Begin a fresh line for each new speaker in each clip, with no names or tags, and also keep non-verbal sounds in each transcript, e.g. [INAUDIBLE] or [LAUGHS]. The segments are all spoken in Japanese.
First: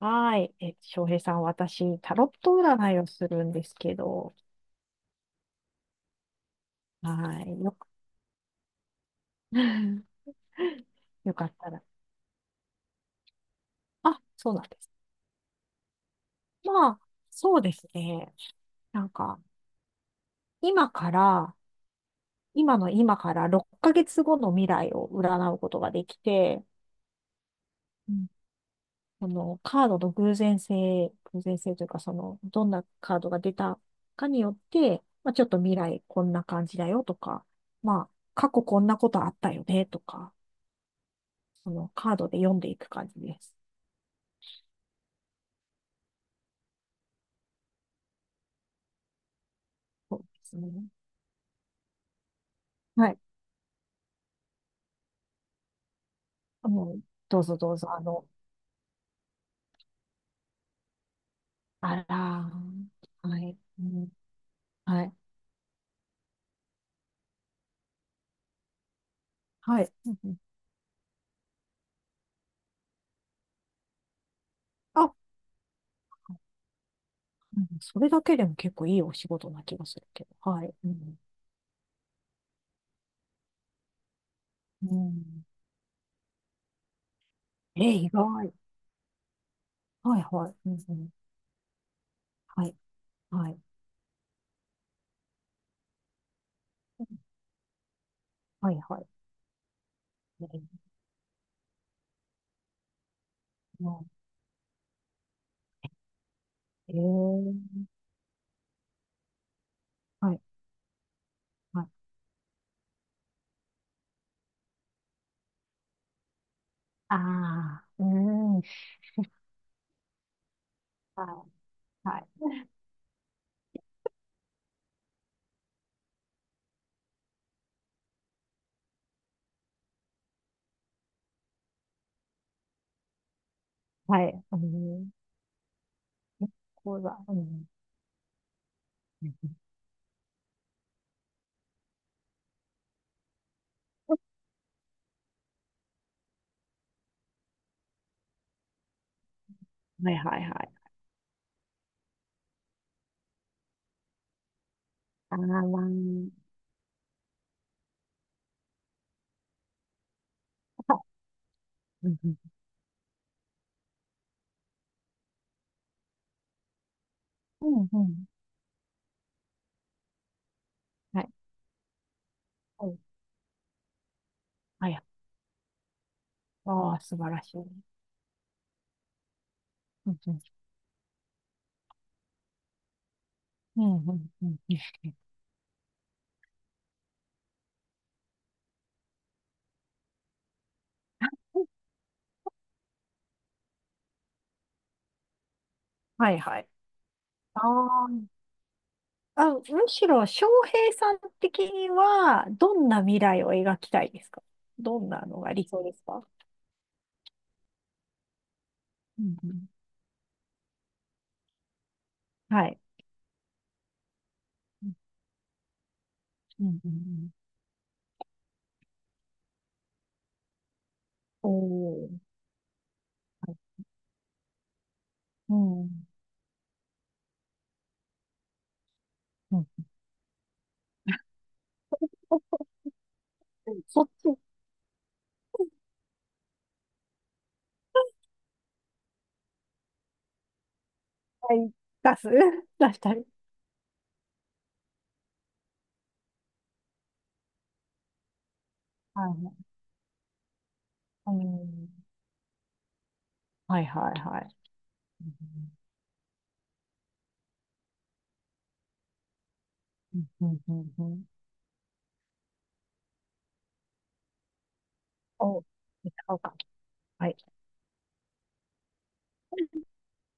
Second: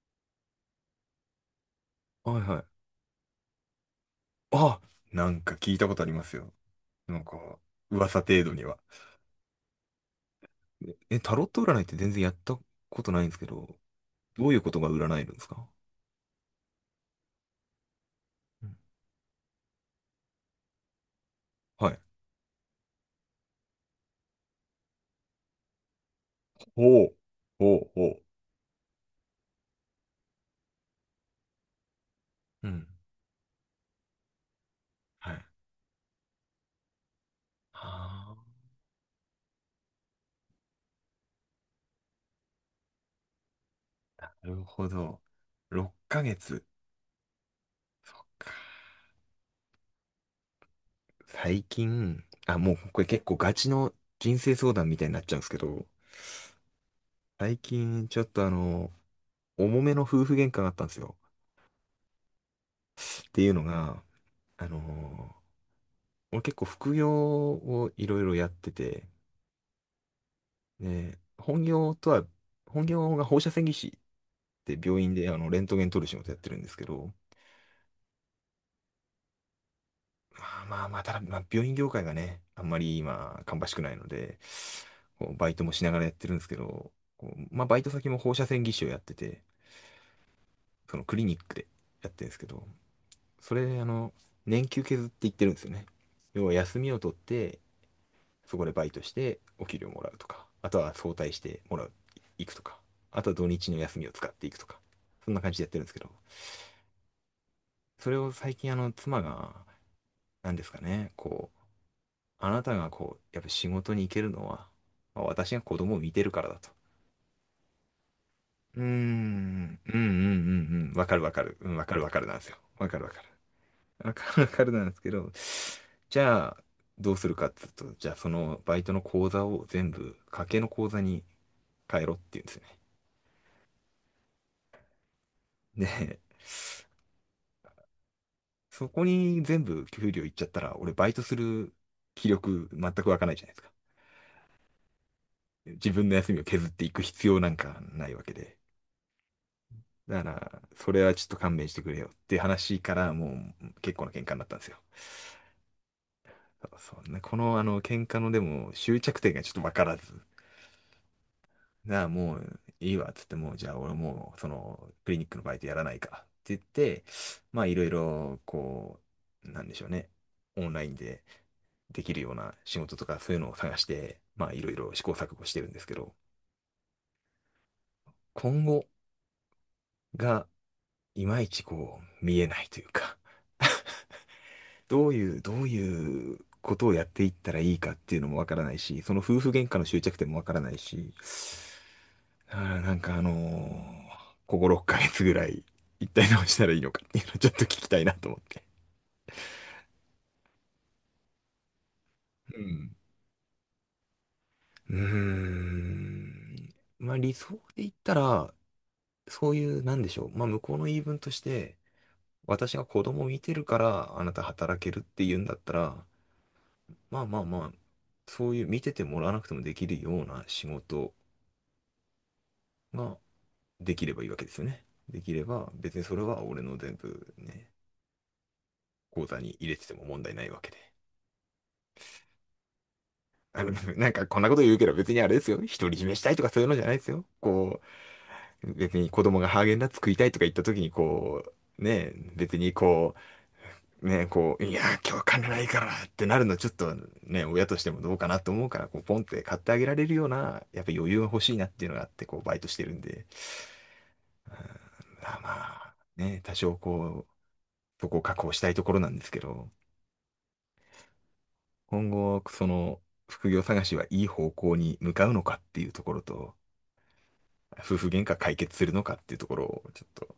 はい。翔平さん、私、タロッ
はい
ト
はい。
占いをするんですけど、
あ、なんか聞いたことありますよ。なんか、
はい。よく、
噂程度には。
[LAUGHS]
タ
よ
ロ
か
ッ
っ
ト
た
占い
ら。
って全然やったことないんですけど、
あ、
ど
そ
う
う
い
な
う
ん
こ
で
とが
す。
占えるんですか？
まあ、そうですね。
うん。
なんか、今から、
はい。
今の今から6ヶ月後の未来を占うことができて、
ほう、ほう、ほ
う
う。
ん、そのカードの偶然性というか、その、ど
う
んな
ん。
カードが出たかによって、ま
は
あ、ち
い。
ょっと未来こんな感じだよとか、まあ、
あ
過去こんなことあったよねとか、そのカードで読んでいく感じです。
あ、なるほど。6ヶ月。
そうですね。
最近、あ、もうこれ
はい。
結構ガチの人生相談みたいになっちゃうんですけど、
もう、どうぞ
最
どうぞ、
近ちょっと重めの夫婦喧嘩があったんですよ。
あらー、
っ
は
ていう
い。
の
う
が、
ん、
あの
はい。
ー俺結構副業をいろいろやってて、
はい。うんうん、
ね、本業とは、本業が放射線技師って病院
あ、
であのレントゲン撮る仕事やってるんですけど、
うん、それだけでも結構いいお仕事な気がするけど。
ま
は
あ
い。
まあ
う
まあ、た
ん、
だ、まあ、病院業界がね、あんまり今、芳しくないので、
う
こう
ん。
バイトもしながらやってるんですけど、こうまあバ
え
イ
ー、
ト先
意
も放射
外。
線技師をやってて、
はいはい。うんう
その
ん、
クリニックでやってるんですけど、
はい。は
そ
い。
れ、あの、年休削って言ってるんですよね。要は休みを取ってそこで
はい
バイ
は
ト
い。
してお給料もらうと
え
か、
ー、
あとは早退してもらう、行くとか、あとは土日の休みを使っていくとか、そんな感じでやってるんですけど、
えー、
それを最近あの妻が、
はい
何ですかね、こう、
はい。
あなたがこう、やっぱ仕事に行けるのは、まあ私が子供を見てるからだと。
ああ、うん。は
うーん、うん、わかる
い
わかる、うん、わかるわ
は
かるなんです
い。
よ。わかる。わかるなんですけど、じゃあ、どうするかっつうと、じゃあそのバイトの口座を全部、家計の口座に変えろっていうんですよね。
はい。うん。
ねえ、
結構だ。うん。
[LAUGHS] そこに全部給料いっちゃったら、俺バイトする気力全く湧かないじゃないですか。自分の休みを削っていく必要なんかないわけで。
はい
だか
はいは
ら、
い。
それはちょっと勘弁してくれよって話からもう結構な喧嘩になったんですよ。
あー、ま
そうね、このあの喧嘩のでも終着点がちょっとわからず。
あ、[LAUGHS] あ、
なあ、
うんうん
もういいわ、っつって、もう、じゃあ俺もう、その、クリニックのバイトやらないから、って言って、まあ、
う
いろ
ん
い
うん。
ろ、こう、なんでしょうね、オンライン
は
で
い。
できるような仕
は
事
い。
とか、そういうのを探して、まあ、いろい
は
ろ試
い。
行錯誤してるんですけど、
ああ、素晴らしい。う
今後
んうん
が、いまいちこう、見えないというか、
うんうん、うんうん。
どういうことをやっていったらいいかっていうのもわからないし、その夫婦喧嘩の終着点もわからないし、だからなんかここ6ヶ月ぐらい、一体
は
ど
い
うし
は
た
い。
らいいのかっていうのを [LAUGHS] ちょっ
あ
と聞きたいな
ー、
と思って。
あ、むしろ、翔平さん的には、
う
どん
ん。
な未来を描きたいですか？
うー
どんなのが理想ですか？
ん。まあ理想で言ったら、
うんう
そうい
ん、
う、なんでしょう。まあ向こうの言い分として、
は
私
い。
が子供を見てるからあなた働
う
け
ん
るって言うんだったら、
うんう
まあ
ん、
まあまあ、そういう見ててもらわなくてもできるような仕事
おー。
ができればいいわけですよね。できれ
う
ば、
んう
別に
ん、
それは俺の全部ね、口座に
うん、
入れてても問題ないわけで。あの、
そっ
なんか
ち、
こんなこと言うけど別にあれですよ。独り占めしたいとかそういうのじゃないですよ。こう、別に子供がハーゲンダッツ食いたいとか言った時にこ
にい、
う、ね、
出す
別に
[LAUGHS] 出し
こ
たり。
う、ね、こう、いや、今日金ないからってなるのちょっとね、親としてもどうかなと思うから、こう、ポンっ
はい
て
は
買って
い。
あげられるような、やっぱ余裕が
う
欲しいなっていう
ん、
のがあって、こう、バイトしてるんで。
はいはいは
うん。
い。
まあまあ、ね、多少こう、そこを確保したいところなんですけど、
うんうんうんうん、
今後、その、副業探しはいい方向に向かうのかっ
お、使
ていうところ
おう
と、
か。はい。
夫婦喧嘩解決するのかっていうところをちょっと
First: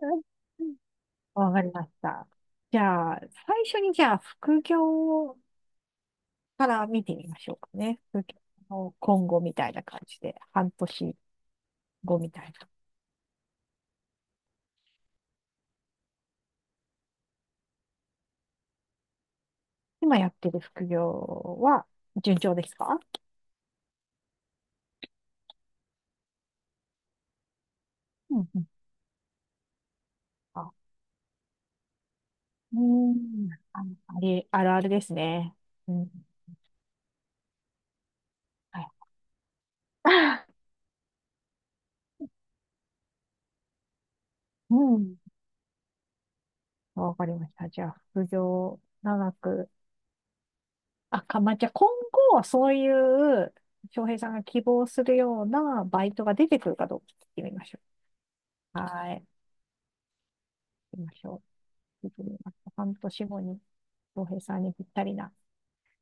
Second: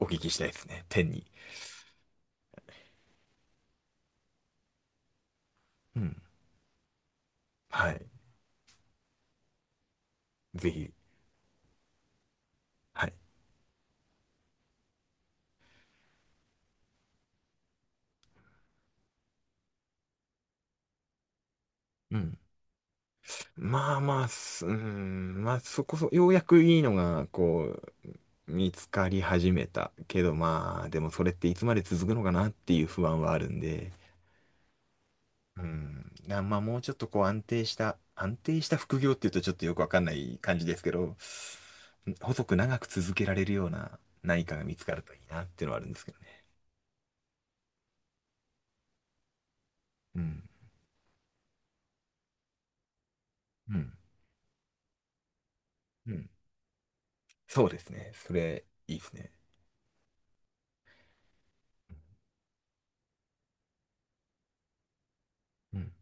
お聞
ん、
きしたいですね。天に。
わかりました。じゃあ、最初にじゃあ、副業
うん。
から見てみましょうか
は
ね。
い。
副業の今後みたいな感じで、
ぜ
半
ひ。
年後みたいな。
はい。
今やってる副業は
うん。
順調ですか？
まあ、すうーん、まあそこそ、ようやくいいのが、こ
うん
う、
うん、
見つかり始めた。けど
あ、
まあ、でもそれっていつまで続くのかなって
うー
いう不安はあ
ん、
るん
あ
で、
の、あれ、あるあるですね。
う
う
ん、
ん。
なまあもうちょっとこう安定した
はい。
副業っていうとちょっとよくわかんない感じ
[LAUGHS]
ですけど、細く長く続けられるような何かが見
う
つかるとい
ん。
いなっていうのはあるんですけどね。
わかりました。じゃあ、副業長く、
うん。
まあ、じゃあ今後はそういう、
うん。
翔平さんが希望するようなバ
う
イト
ん。
が出てくるかどうか聞いてみ
そ
ま
う
し
で
ょ
すね。それ、
う。
いいです
はい。
ね。
行きましょう。聞いてみます。半年後に、翔平さんにぴったりな、
うん。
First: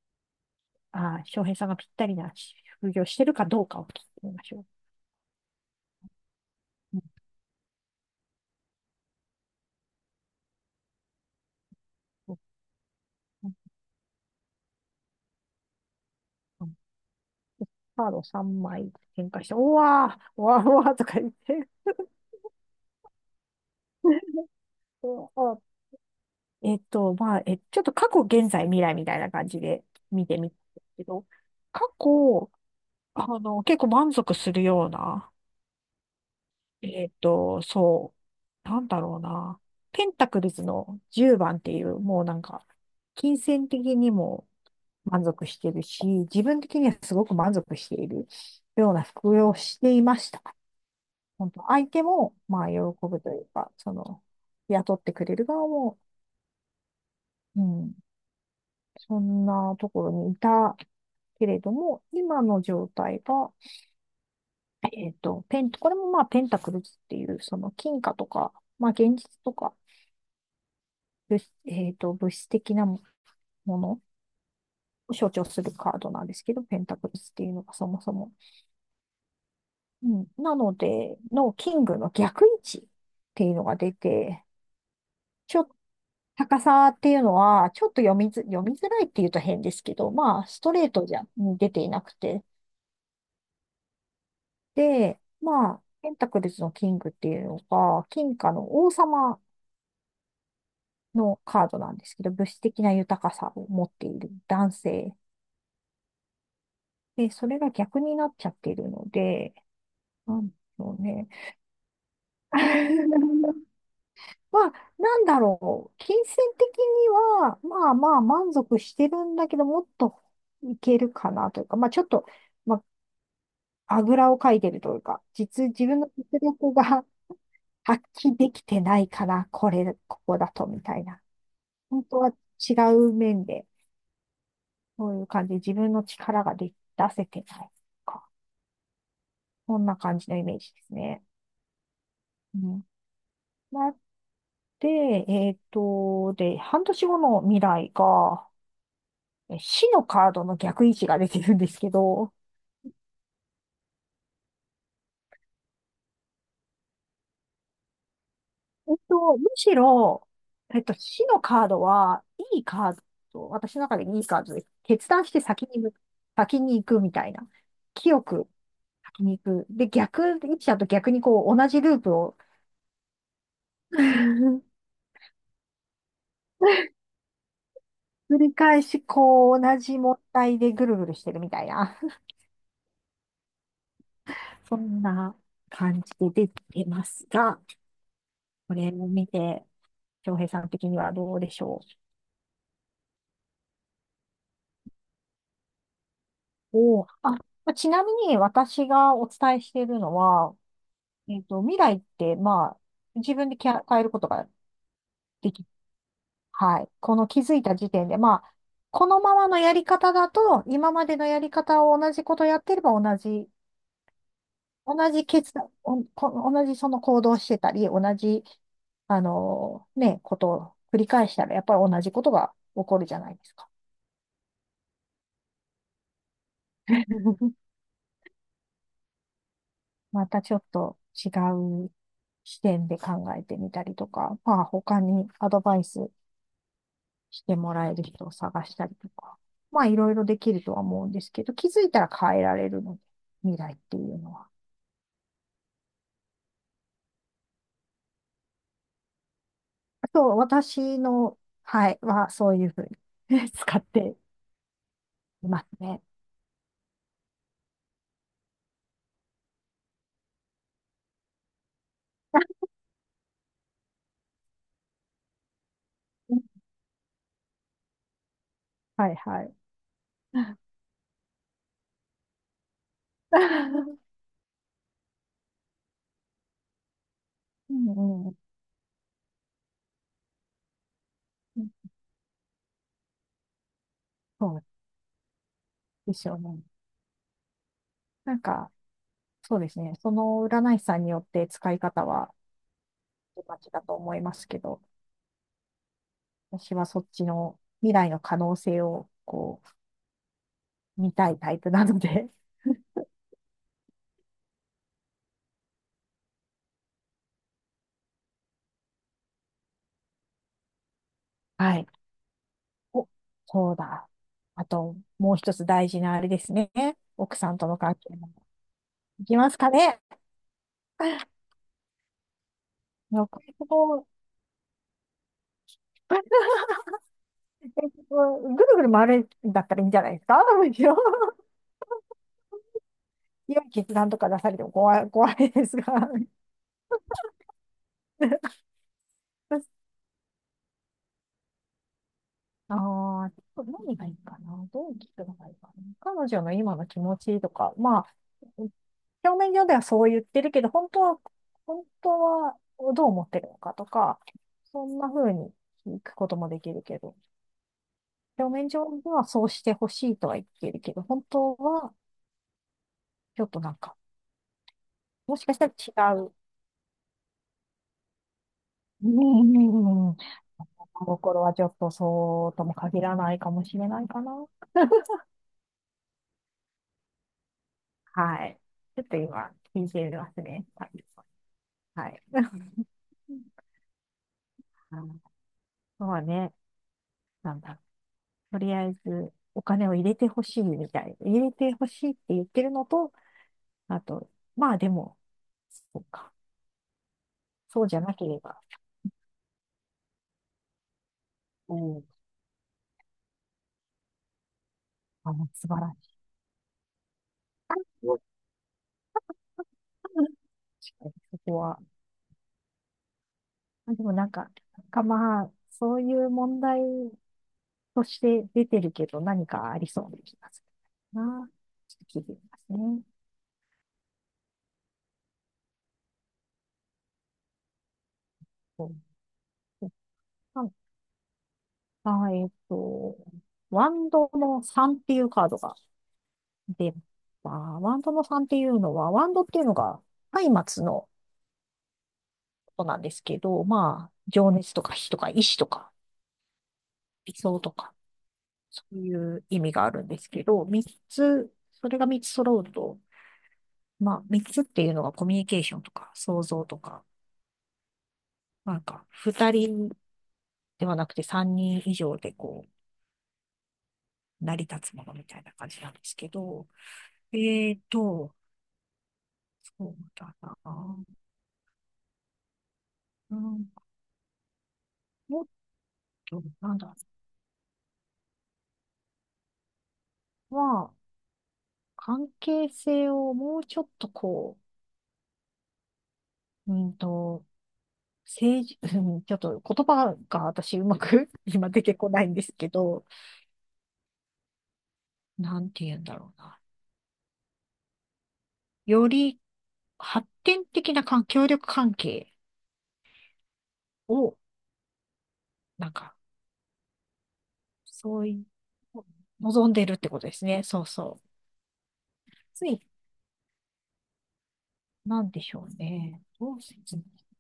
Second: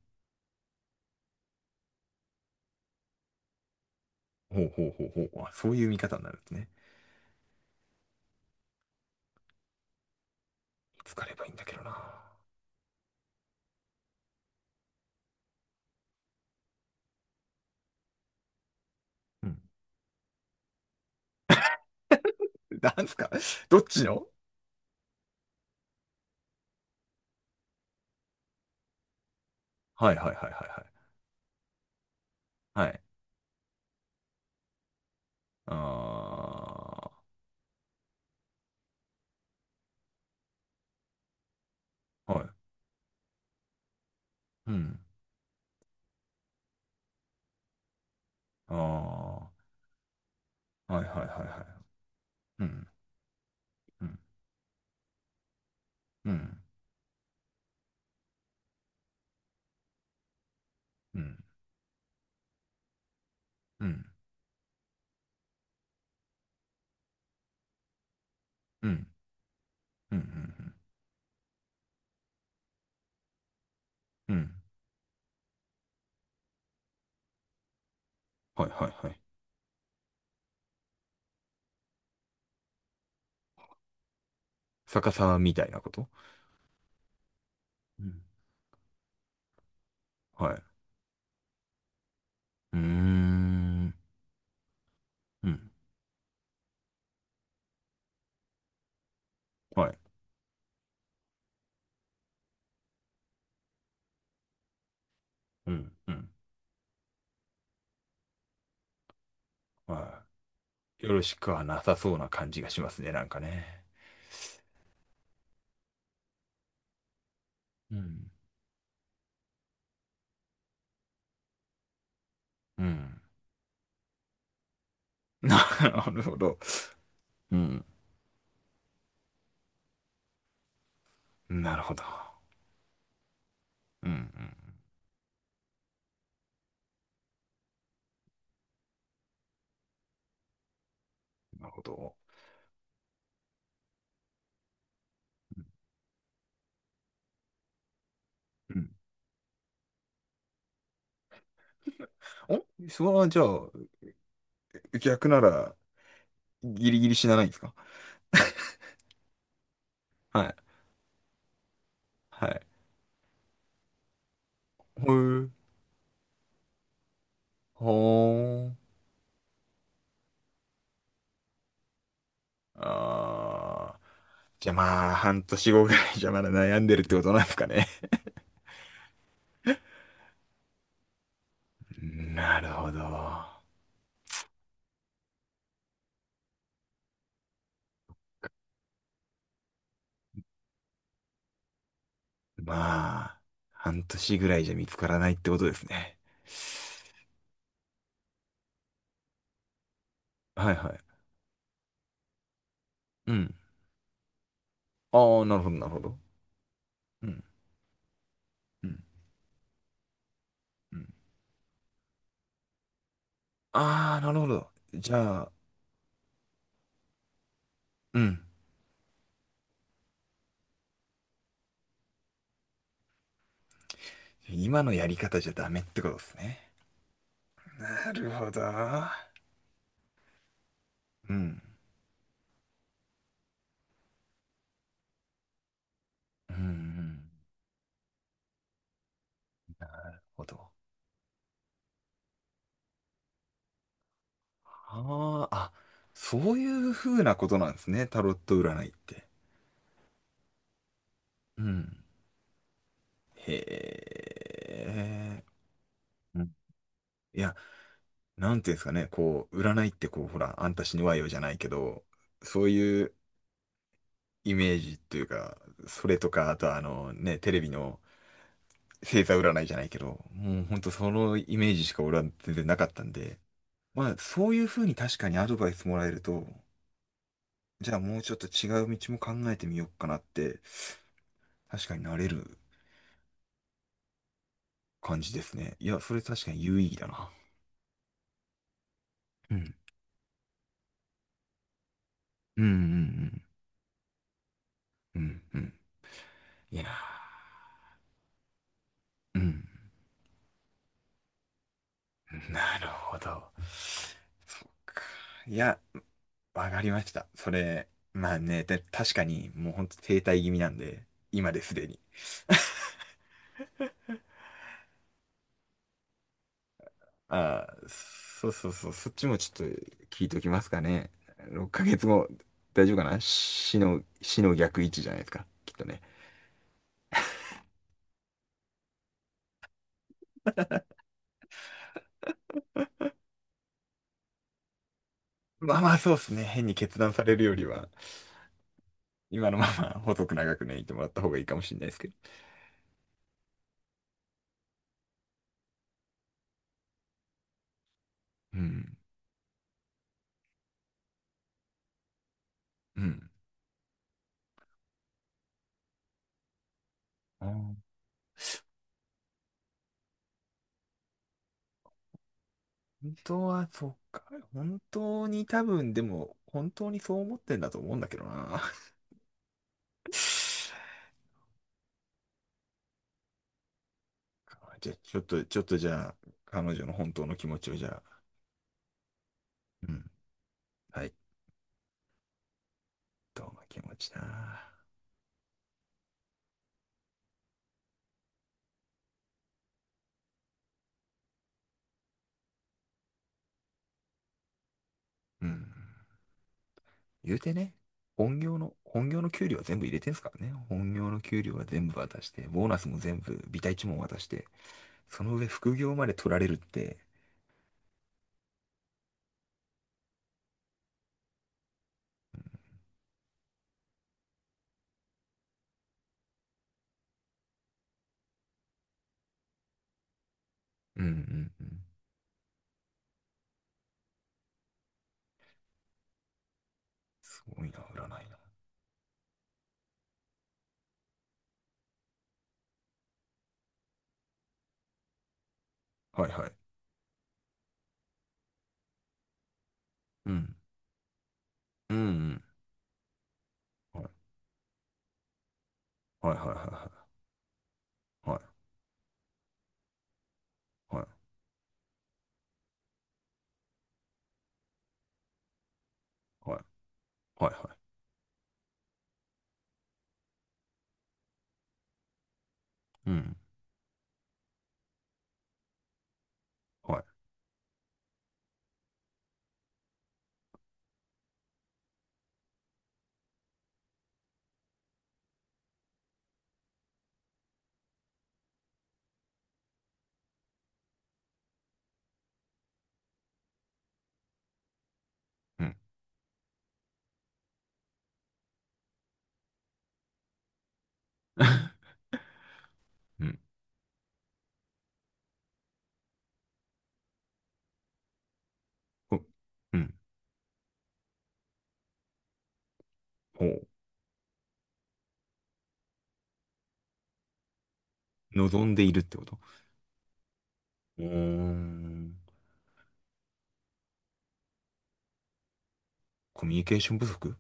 翔平さんがぴったりな副業してるかどうかを聞いてみまし
ほ
ょ
うほうほうほう。あ、そういう見方になるんですね。
う。うん
疲ればいいんだけどな。
うんうん、カード3枚展開
う
して、う
ん。
わー、うわー、うわーとか言って。
なんすか [LAUGHS] どっちの。
[LAUGHS] そうあえっと、ちょっと過去、現在、未来みたいな感じで
はいはい
見
はい
て
は
み
い
たんで
は
すけど、過去、
い。はい。
あの、結構満足するような、えっ
あ
と、そなんだろうな。ペンタクルズの10番っていう、もう
ー、
な
は
ん
い。
か、金銭的にも
うん。
満足してるし、自分的にはすごく満足しているような服
あ
用をしていました。
ー、はいはいはい
本当、
は
相手も、ま
い。う
あ、喜
ん。
ぶというか、そ
うん。
の、雇ってくれる側も、
うん。
うん、そんなところにいた
うん。
けれども、今の状態が、
うん。
これもまあペンタクルズっていう、その金貨とか、
う
まあ
ん。
現実とか、
うん。うん。
物えっと、物質的なもの
うん。
を象徴するカードなんですけど、ペンタクルズっていうのがそもそも。
はいはいはい。
うん、なので、のキングの逆位置っていうのが出て、
逆さまみ
ち
た
ょ、
いなこと。
高さっていうのは、ちょっと
うん。
読みづらいっていうと変ですけど、まあ、
は
ス
い。
トレートじゃ、に出ていなくて。
うーん。
で、
うん。
まあ、ペンタクルズのキングっていうのが、金貨の王様
はい。
のカードなんですけど、物質的な豊かさを持っている男性。
うん。うん。
で、それが逆になっちゃっているので、
は
なんでしょう
い。よろ
ね。
しくはなさそうな感じがしますね、なんか
[LAUGHS]
ね。
まあ、なんだろう。金銭的には、ま
う
あまあ
ん。
満足してるんだけど、もっといけるかなというか、まあちょっと、
う
ま
ん。
あ、あぐらをかいてるというか、
[LAUGHS] な
自分の
るほ
実
ど。
力が
う
[LAUGHS]
ん。
発揮できてないから、これ、ここだと、みたいな。
なるほど。
本当は違う面で
うん、う
そういう感じ。で自分の力が出せてないか。こんな感じのイメージですね。
ん。なるほど。
うん。なって、えっと、で、半年後の未来が、
うん。
え、死のカードの逆位置が出てるんですけど、
お、それはじゃあ、逆なら、ギリギリ死なないんですか？
えっと、むしろ、
はい。
えっと、死のカードは、
は
い
い。
いカード、私の中でいいカードで、決
ほ
断して
う。
先に向、先に行くみたいな。
ほ
清く
う。
先に行く。で、逆位置だと逆にこう、同じループを
あー。
[LAUGHS]
じゃあまあ、半年後ぐらいじゃまだ悩んでるってことなんですかね。
繰り返し、こう、同じ問題でぐるぐるしてるみたいな、
なるほど。
[LAUGHS] そんな感じで出てますが、これを見て、翔平さん的にはどうでしょ
まあ、半年ぐらいじゃ見つからないってことですね。
う。おー、あ、まあ、ちなみに私がお伝えしているのは、
はいはい。
えっと、未来って、まあ、
う
自分
ん。
で変えることが
ああ、
で
なる
きる。
ほど、なるほど。
はい。こ
う
の気
ん、
づいた時点で、まあ、
うん、
このままのやり方だと、今
うん。
までのやり方を同じことやってれば同じ
ああ、なるほど。
同
じ
じ
ゃあ、
決断、おこ同じその行動をしてたり、同
うん。
じ、あのね、ことを繰り返したら、やっぱり同じことが起こるじゃないですか。
今のやり方じゃダメってことですね。
[LAUGHS]
なるほど。
またちょっと違
うん、
う視点で考えてみたりとか、まあ他にアドバイス
うん、うん。なる
してもらえる人を探したりとか、まあいろいろで
ほ
きる
ど。
とは思うんですけど、気づいたら変えられるので、未来っていうのは。
ああ、あ、そういうふうなことなんですね。タロット占いって。
あと、私の、
う
はい、
ん。
はそういうふうに [LAUGHS]
へ
使って
え。
いますね。
うん。いや、なんていうんですかね、こう、占いってこう、ほら、あんた死ぬわよじゃないけど、そういうイメージというか、それとか、あ
[LAUGHS]
とはあのね、テレビの、
はい
星座
はい。
占いじゃないけど、もうほんとそのイメージしか俺は全然なかったんで、
[LAUGHS]
まあそういう風に確かにアドバイスもらえると、
う
じゃあもう
んう
ちょっ
ん。
と違う道も考えてみようかなって、確かになれる
そう
感じですね。いや、そ
で
れ
すよ
確か
ね。
に有意義だな。
なんか、
う
そうで
ん。
すね。その占い師さんによって使い方は
うんうんうん
まちだと思いますけど、
うん。うんうん。
私
いや
はそっちの未来の可能性を
ー、う
こ
ん。
う、見たいタイプなので、[LAUGHS]
なるほど。そっか。いや、わかりました。それ、まあね、で確かにもうほんと停滞気味なんで、今です
は
で
い。
に。
お、そうだ。あと、もう一つ大事なあれですね。奥さん
あ
との
あ、
関係も。
そう、そっ
い
ち
き
も
ま
ち
す
ょっ
か
と
ね。
聞いときますかね。
[LAUGHS]
6ヶ月後、大丈夫かな
もうこれ
死の、
も
死の逆位置じゃないですか、きっとね。
[LAUGHS] えっと、ぐるぐる回るんだったらいいんじゃないですかむしろ。 [LAUGHS] 良い決断とか出されても怖いです
まあ
が。
まあ、そうですね。変に決断されるよりは、
[LAUGHS]
今のまま細く長くね、いてもらった方がいいかもしれないですけど。
ああ、何がいいかな。どう聞くのがいいかな。彼女の今の気持ちとか、まあ、
うん、
表面上ではそう言ってるけど、本当は
う
どう思っ
ん。
てるのかとか、そんな風に聞くこともできるけど、
あー、
表面上ではそうしてほしいとは言ってるけど、本当は
本
ち
当
ょっと
は、
なん
そっ
か、
か。本当
もし
に
かし
多
た
分、で
ら違う。
も、本当にそう思ってんだと思うんだけどな。
うんうんうんうん、
[LAUGHS]
心の頃はちょっとそうとも限らないかもしれないかな。
じゃあ、ちょっ
[LAUGHS]
と、ちょっとじゃあ、彼女の本当の気持ちをじゃあ、
はい。ちょっと今、聞
うん。
いてますね。
はい、
はい。[LAUGHS]
どんな気持ちだ。
あのそうはね、なんだろう、とりあえずお金を入れてほしいみたい。入れてほしいって言ってるのと、あと、まあでも、
うん。
そうか。
言うてね、
そうじゃなけ
本
れ
業
ば、
の、本業の給料は全部入れてんすからね。本業の給料は
う
全部
ん、
渡して、ボーナスも全部、ビタ一文渡して、そ
あ
の上
の、素
副
晴
業
ら
まで
し
取られるって、
い。[LAUGHS] 確かにそこは。あ、でもなんか、なんかまあ、そういう問題として出てるけど何かありそうな気がす
うんう
るな。
んうん。
ちょっと聞いてみますね。
すごいな、占いな。
あ、えっと、ワンドの3っていうカードが
はいはい。
出、まあ、ワンドの3っていうのは、ワンドっていうのが、
うん。
松明の
うん
ことなんですけど、
うん。
まあ、情熱とか火とか意志とか
はいはいはいは
理想とか、
いはい。
そういう意味があるんですけど、3
はい
つ、それが3つ揃うと、まあ、3つっていうのがコミュニケーションとか、創
はい
造とか、
はいはいは
なんか、2人ではなくて3人以上でこ
い。うん。
う、成り立つものみたいな感じなんですけど、
はい。
えっと、そうだな。うん、もっと、なんだろ、まあ、関係性をもうちょっとこ
うん。
う、うんと、政治、[LAUGHS] うん、ちょっと言葉が私うまく [LAUGHS] 今出て
[LAUGHS]
こないんですけど、
うん。
なんて言うんだろうな。よ
ほ
り
う。ん。
発展的な関協力関係
ほう。
を、なんか、そうい
望んでいる
う、
ってこと。
望んでるってことですね。そう
うー
そう。
ん。
ついなんでしょうね。
コミ
ど
ュ
う
ニケーショ
説
ン
明。
不足。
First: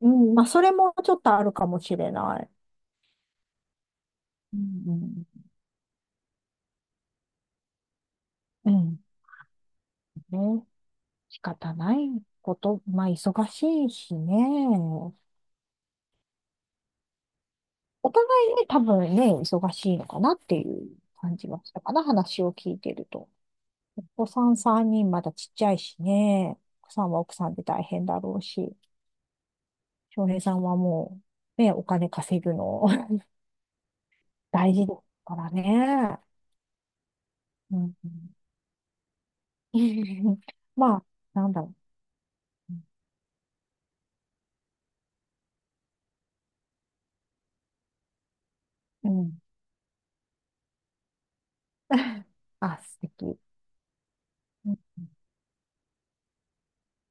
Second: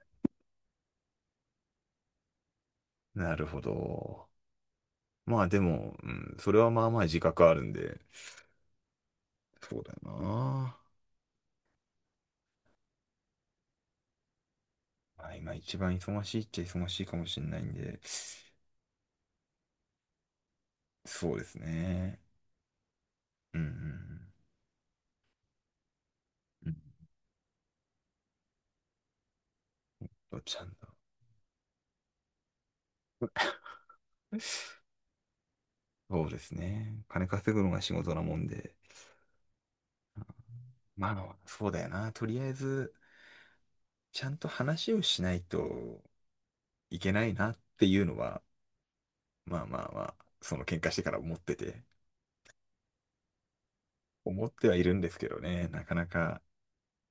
うん、まあ、それもちょっとあるかもしれない。
なるほど。
うん
まあでも、うん、それはまあまあ自覚あるんで、
うん。
そうだよ
うん。ね。
な。
仕方ないこと。まあ、忙しいしね。
まあ、今一番忙しいっちゃ忙しいかもしれないんで、
お互いね、多分ね、忙しいのかなっていう
そ
感
うで
じ
す
はしたかな。
ね。
話を聞いてると。
うんう
お子
ん
さん3人まだちっちゃいしね。
うん。う
奥さ
ん。
んは奥さんで大変だろうし。翔
ど
平
っ
さ
ち
ん
なん
は
だ。
もう、ね、お金稼ぐの [LAUGHS] 大事だからね。
そうですね。金稼ぐの
う
が仕
ん
事なもんで。
うん。[LAUGHS] まあ、
まあ、
なんだ
そ
ろ
う
う。
だよな。とりあえず、ちゃんと話をしないといけないなっていうのは、
うん。
まあ、その喧嘩してから思ってて、
[LAUGHS] あ、素敵。
思って
う
は
ん、
いるんですけどね。なかなか、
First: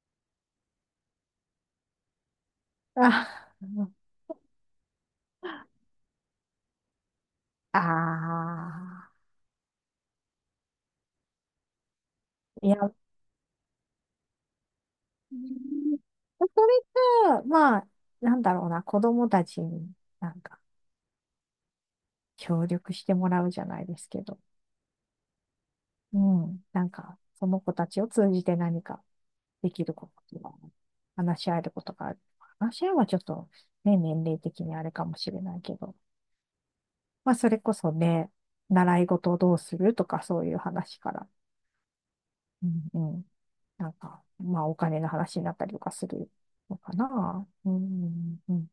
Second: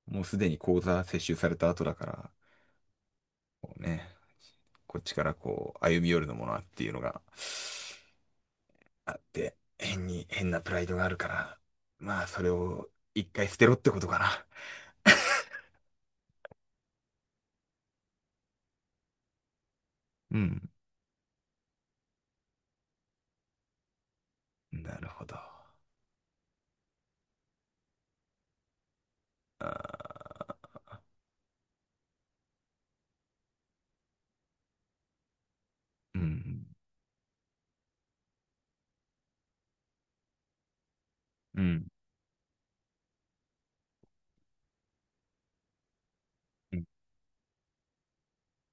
もうすでに口座接収された後だから、
あ、
こうね、こっちからこう、歩み寄るのもなっていうのが
あ
あって、変に、変なプライドがあるから、まあ、それ
ー、いや、
を一回捨てろってことかな。
うん、それかまあ、なんだろうな、子供たちにな
う
んか
ん。
協力してもらうじゃないですけど、
なるほど。
うん、なんか、その子たちを通じて何かできることが、話し合えることがある。話し合いはちょっと、ね、年齢的にあれかもしれないけど、
うん。
まあ、それこそね、習い事をどうするとかそういう話から、
うん。
うん、なんか、まあ、お金の話になったりとかする
う
の
ん。
かな。うん、うん、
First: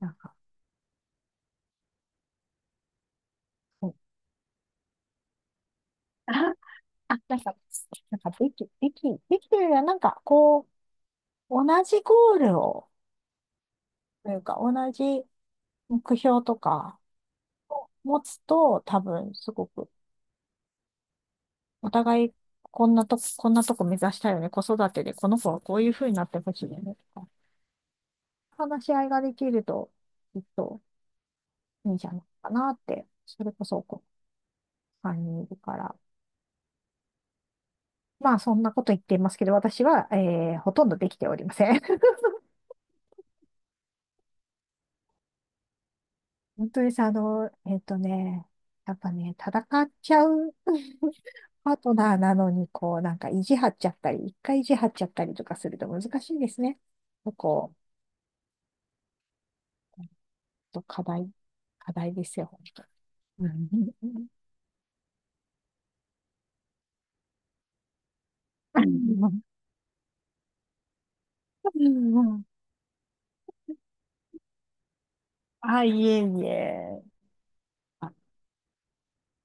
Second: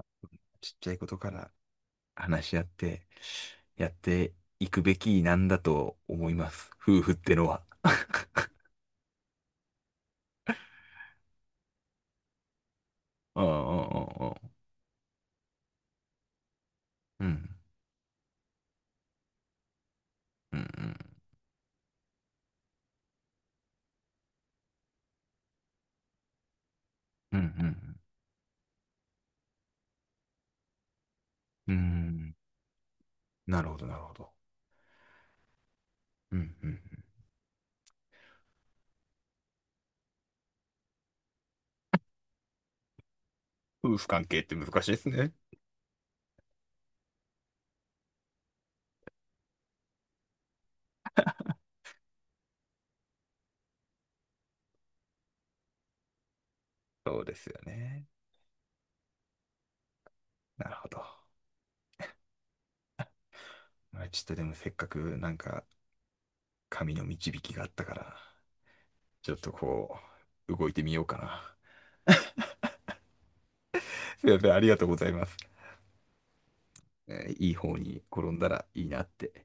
なんか、
ちっちゃいことから話し合って、や
そ
っ
う。
ていくべきなんだと思いま
[LAUGHS]
す。夫婦
あ、
っ
あ
て
なん
の
か、
は。[LAUGHS]
なんかでき、でき、できるよりは、なんか、こう、同じゴールを、
うん
というか、同じ目標とか、
うん
持つと、多分、すごく、
うんうん
お互い、こんなとこ目指したいよね。子育てで、この子はこういう風になってほしいよね。とか、
うんうんうん
話し合いができると、きっと、
うんうんう
いいんじゃない
ん。
かなって、それ
な
こ
るほ
そ、
ど、なる
こ
ほど。
う、3にんいるから。
うんうんうん。
まあ、そんなこと言っていますけど、私は、えー、ほとんどできておりません。[LAUGHS]
夫婦関係って難しいですね。
本当にさ、あの、えっとね、やっぱね、戦っちゃう [LAUGHS] パートナーなのに、こう、なんか意地張っちゃったり、一回意地張っちゃったりとかすると難しいですね。
そう
そ
ですよ
こ、
ね。なる
ちょっと
ほ
課
ど。
題、課題ですよ、本当。うん
ま
う
あ、ちょっ
ん
とでもせっかくなんか神の導きがあったから、ちょっとこう、動いてみようかな。
うん [LAUGHS]
[LAUGHS] すいません、ありがとうございます。
あ、いえいえ。
えーいい方に転んだらいいなって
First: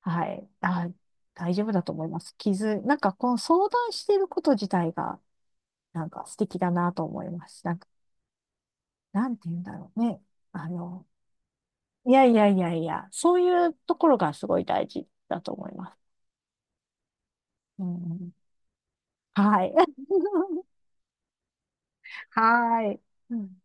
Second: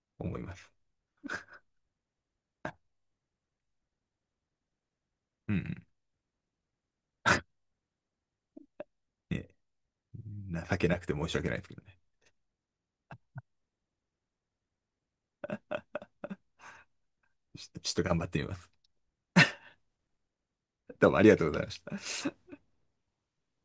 は
思い
い。
ます。
あ、大丈夫だと思います。なんかこの相談してること自体が、
うんう
なんか素敵だなと思います。なんか、な
ん。
ん
ね、
て言うんだろうね。あ
情けなく
の、
て申し訳ないですけどね。
いやいやいやいや、そういうところがすごい大事だと思います。
ちょ
う
ちょっと頑張っ
ん、
てみます。
はい。[LAUGHS]
どうもありがとうございました。
はい。うん